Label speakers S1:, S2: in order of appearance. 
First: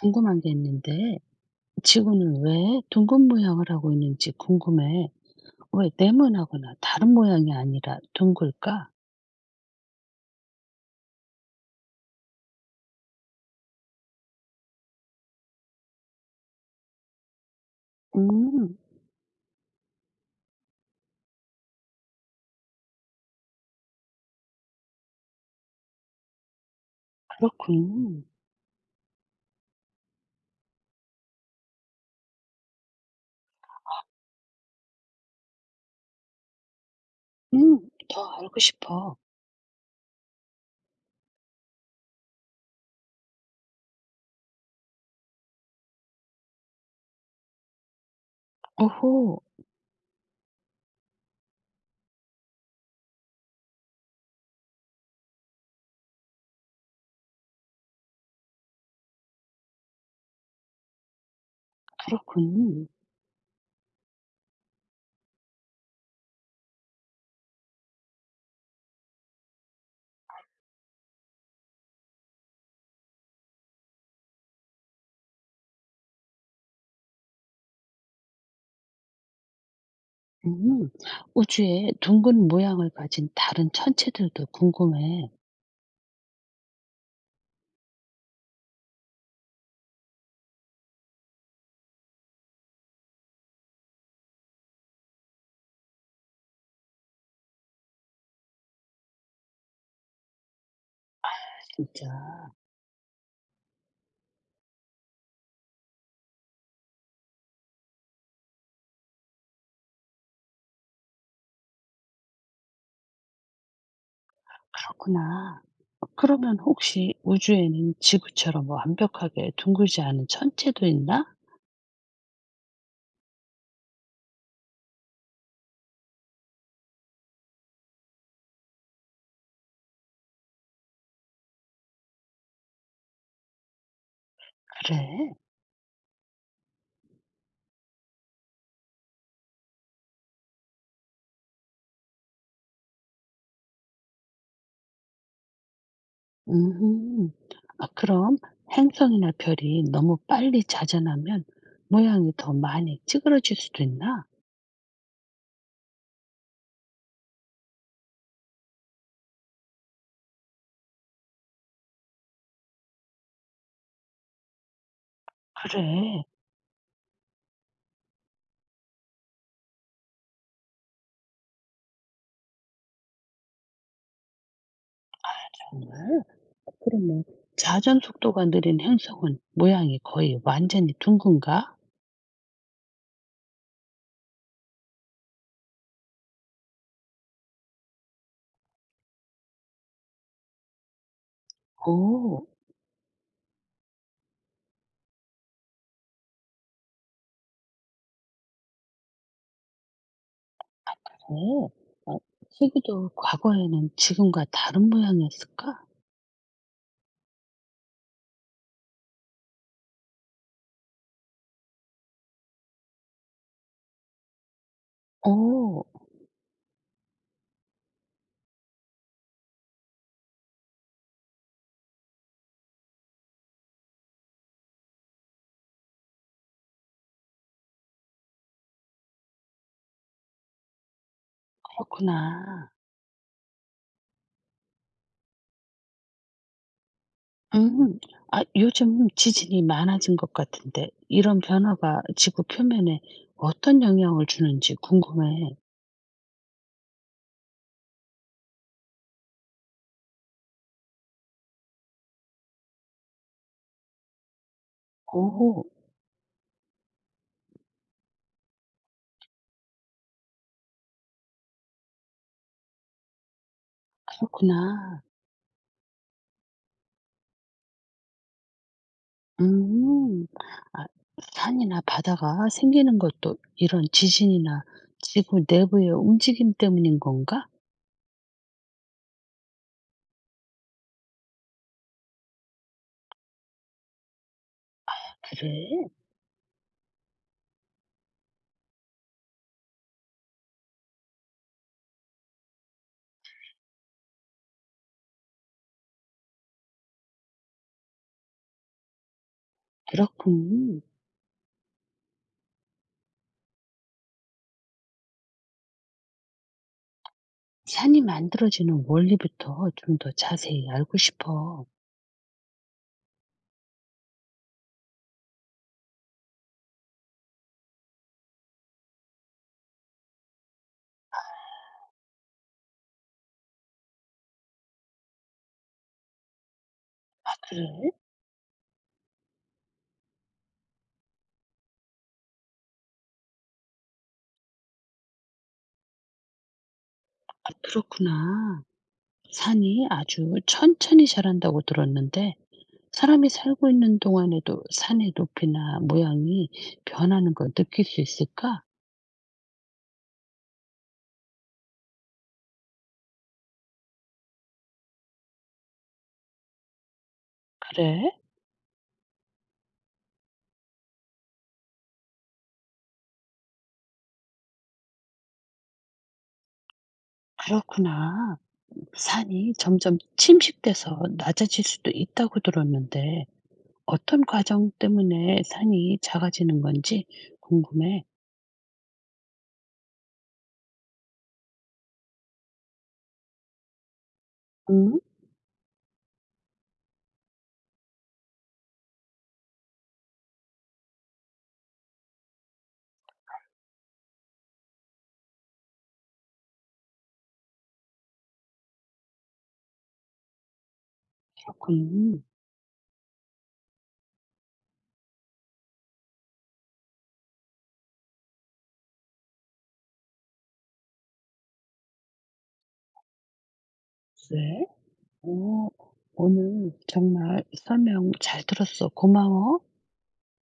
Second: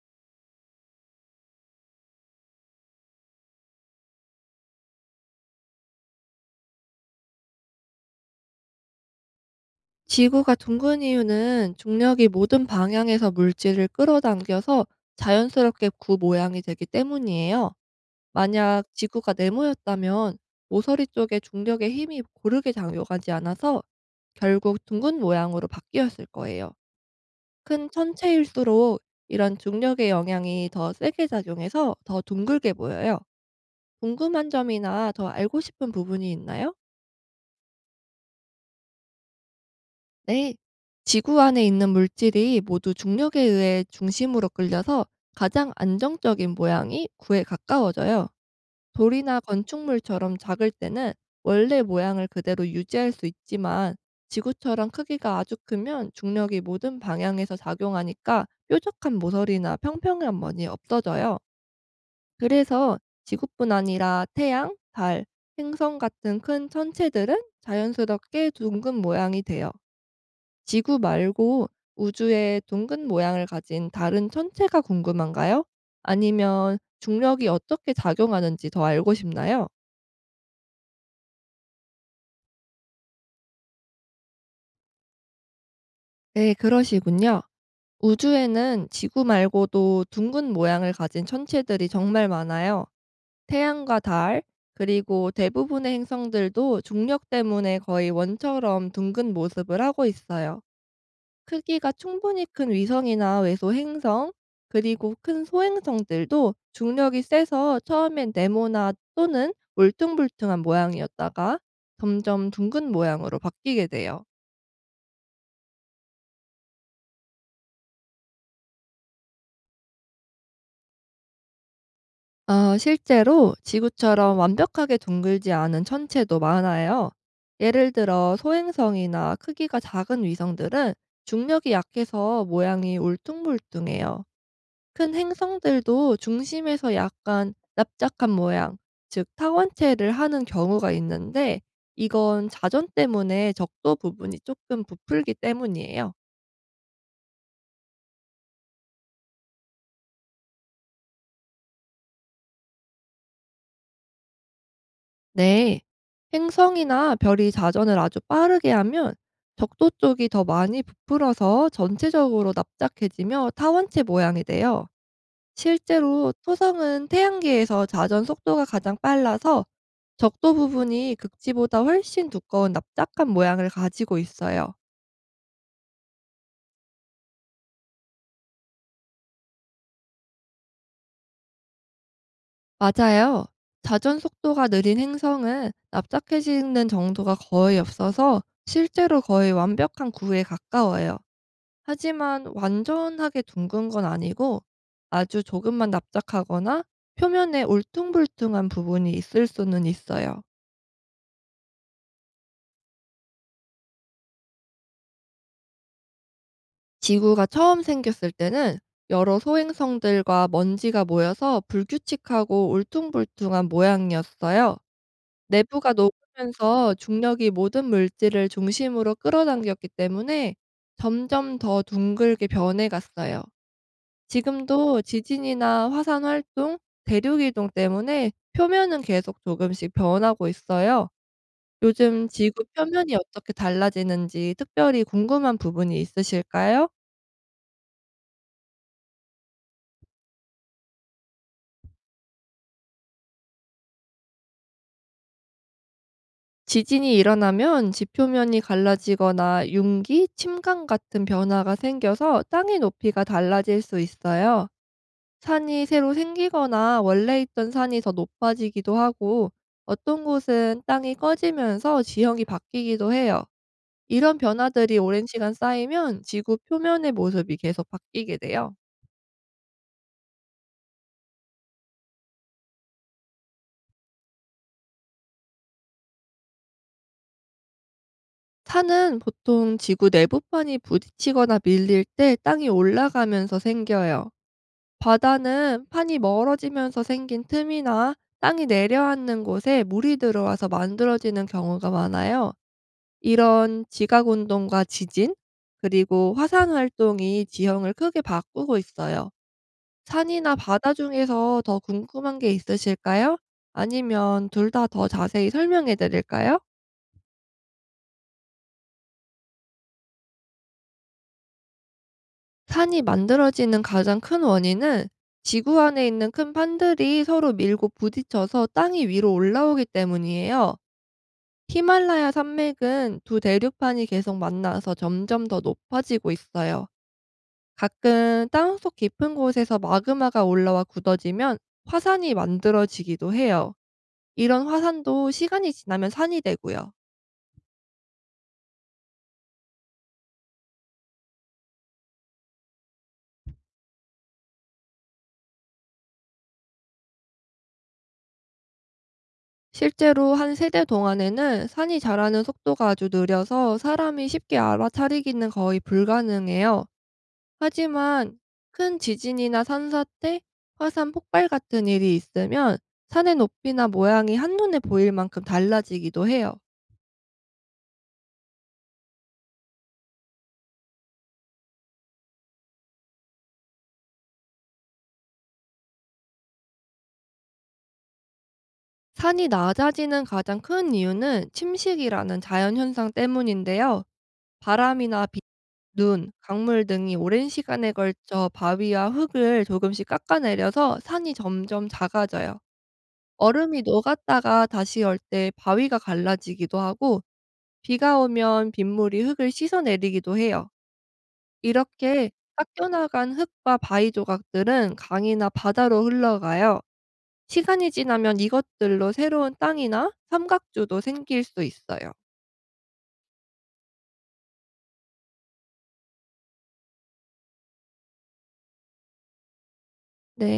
S1: 궁금한 게 있는데, 지구는 왜 둥근 모양을 하고 있는지 궁금해. 왜 네모나거나 다른 모양이 아니라 둥글까?
S2: 지구가 둥근 이유는 중력이 모든 방향에서 물질을 끌어당겨서 자연스럽게 구 모양이 되기 때문이에요.
S1: 음,
S2: 만약 지구가 네모였다면 모서리 쪽에 중력의 힘이 고르게 작용하지 않아서 결국 둥근 모양으로 바뀌었을 거예요. 큰
S1: 그렇군.
S2: 천체일수록 이런 중력의 영향이 더 세게 작용해서 더 둥글게 보여요. 궁금한 점이나 더 알고 싶은 부분이 있나요?
S1: 음, 더 알고 싶어.
S2: 네. 지구 안에 있는 물질이 모두 중력에 의해 중심으로 끌려서 가장 안정적인 모양이 구에 가까워져요. 돌이나
S1: 오호,
S2: 건축물처럼 작을 때는 원래 모양을 그대로 유지할 수 있지만 지구처럼 크기가 아주 크면 중력이 모든 방향에서 작용하니까 뾰족한 모서리나 평평한 면이 없어져요.
S1: 그렇군.
S2: 그래서 지구뿐 아니라 태양, 달, 행성 같은 큰 천체들은 자연스럽게 둥근 모양이 돼요. 지구 말고 우주의 둥근 모양을 가진 다른 천체가 궁금한가요? 아니면 중력이 어떻게 작용하는지 더 알고 싶나요?
S1: 음, 우주에 둥근 모양을 가진 다른 천체들도 궁금해.
S2: 네, 그러시군요. 우주에는 지구 말고도 둥근 모양을 가진 천체들이 정말 많아요. 태양과 달, 그리고 대부분의 행성들도 중력 때문에 거의 원처럼 둥근 모습을 하고 있어요. 크기가 충분히
S1: 진짜,
S2: 큰 위성이나 외소 행성, 그리고 큰 소행성들도 중력이 세서 처음엔 네모나 또는 울퉁불퉁한 모양이었다가 점점 둥근 모양으로 바뀌게 돼요.
S1: 그렇구나. 그러면 혹시 우주에는 지구처럼 완벽하게 둥글지 않은 천체도 있나?
S2: 아, 실제로 지구처럼 완벽하게 둥글지 않은 천체도 많아요. 예를 들어 소행성이나 크기가 작은 위성들은 중력이 약해서 모양이 울퉁불퉁해요. 큰
S1: 그래.
S2: 행성들도 중심에서 약간 납작한 모양, 즉 타원체를 하는 경우가 있는데 이건 자전 때문에 적도 부분이 조금 부풀기 때문이에요.
S1: 음. 아 그럼 행성이나 별이 너무 빨리 자전하면 모양이 더 많이 찌그러질 수도 있나?
S2: 네. 행성이나 별이 자전을 아주 빠르게 하면 적도 쪽이 더 많이 부풀어서 전체적으로 납작해지며 타원체 모양이 돼요.
S1: 그래,
S2: 실제로 토성은 태양계에서 자전 속도가 가장 빨라서 적도 부분이 극지보다 훨씬 두꺼운 납작한 모양을 가지고 있어요.
S1: 정말? 그러면 자전 속도가 느린 행성은 모양이 거의 완전히 둥근가?
S2: 맞아요. 자전 속도가 느린 행성은 납작해지는 정도가 거의 없어서 실제로 거의 완벽한 구에 가까워요. 하지만
S1: 오,
S2: 완전하게 둥근 건 아니고 아주 조금만 납작하거나 표면에 울퉁불퉁한 부분이 있을 수는 있어요.
S1: 그래. 어, 세기도 과거에는 지금과 다른 모양이었을까?
S2: 지구가 처음 생겼을 때는 여러 소행성들과 먼지가 모여서 불규칙하고 울퉁불퉁한 모양이었어요.
S1: 오,
S2: 내부가 녹으면서 중력이 모든 물질을 중심으로 끌어당겼기 때문에 점점 더 둥글게 변해갔어요. 지금도 지진이나 화산 활동, 대륙 이동 때문에 표면은 계속 조금씩 변하고 있어요. 요즘 지구
S1: 그렇구나.
S2: 표면이 어떻게 달라지는지 특별히 궁금한 부분이 있으실까요?
S1: 음. 아 요즘 지진이 많아진 것 같은데 이런 변화가 지구 표면에 어떤 영향을 주는지 궁금해.
S2: 지진이 일어나면 지표면이 갈라지거나 융기, 침강 같은 변화가 생겨서 땅의 높이가 달라질 수 있어요.
S1: 오
S2: 산이 새로 생기거나 원래 있던 산이 더 높아지기도 하고 어떤 곳은 땅이 꺼지면서 지형이 바뀌기도 해요. 이런 변화들이
S1: 그렇구나.
S2: 오랜 시간 쌓이면 지구 표면의 모습이 계속 바뀌게 돼요.
S1: 음. 아 산이나 바다가 생기는 것도 이런 지진이나 지구 내부의 움직임 때문인 건가?
S2: 산은 보통 지구 내부판이 부딪히거나 밀릴 때 땅이 올라가면서 생겨요. 바다는
S1: 그래?
S2: 판이 멀어지면서 생긴 틈이나 땅이 내려앉는 곳에 물이 들어와서 만들어지는 경우가 많아요. 이런 지각 운동과 지진, 그리고 화산 활동이 지형을 크게 바꾸고 있어요. 산이나
S1: 그렇군.
S2: 바다 중에서 더 궁금한 게 있으실까요? 아니면 둘 다 더 자세히 설명해 드릴까요?
S1: 산이 만들어지는 원리부터 좀 더 자세히 알고 싶어.
S2: 산이 만들어지는 가장 큰 원인은 지구 안에 있는 큰 판들이 서로 밀고 부딪혀서 땅이 위로 올라오기 때문이에요. 히말라야 산맥은 두 대륙판이 계속 만나서 점점 더 높아지고 있어요.
S1: 아 그래?
S2: 가끔 땅속 깊은 곳에서 마그마가 올라와 굳어지면 화산이 만들어지기도 해요. 이런 화산도 시간이 지나면 산이 되고요.
S1: 아 그렇구나. 산이 아주 천천히 자란다고 들었는데 사람이 살고 있는 동안에도 산의 높이나 모양이 변하는 걸 느낄 수 있을까?
S2: 실제로 한 세대 동안에는 산이 자라는 속도가 아주 느려서 사람이 쉽게 알아차리기는 거의 불가능해요.
S1: 그래?
S2: 하지만 큰 지진이나 산사태, 화산 폭발 같은 일이 있으면 산의 높이나 모양이 한눈에 보일 만큼 달라지기도 해요.
S1: 그렇구나. 산이 점점 침식돼서 낮아질 수도 있다고 들었는데 어떤 과정 때문에 산이 작아지는 건지 궁금해.
S2: 산이 낮아지는 가장 큰 이유는 침식이라는 자연현상 때문인데요.
S1: 응?
S2: 바람이나 비, 눈, 강물 등이 오랜 시간에 걸쳐 바위와 흙을 조금씩 깎아내려서 산이 점점 작아져요. 얼음이 녹았다가 다시 얼 때 바위가 갈라지기도 하고 비가 오면 빗물이 흙을 씻어내리기도 해요.
S1: 그렇군.
S2: 이렇게 깎여 나간 흙과 바위 조각들은 강이나 바다로 흘러가요. 시간이 지나면 이것들로 새로운 땅이나 삼각주도 생길 수 있어요.
S1: 그 오, 오늘 정말 설명 잘 들었어. 고마워.
S2: 네.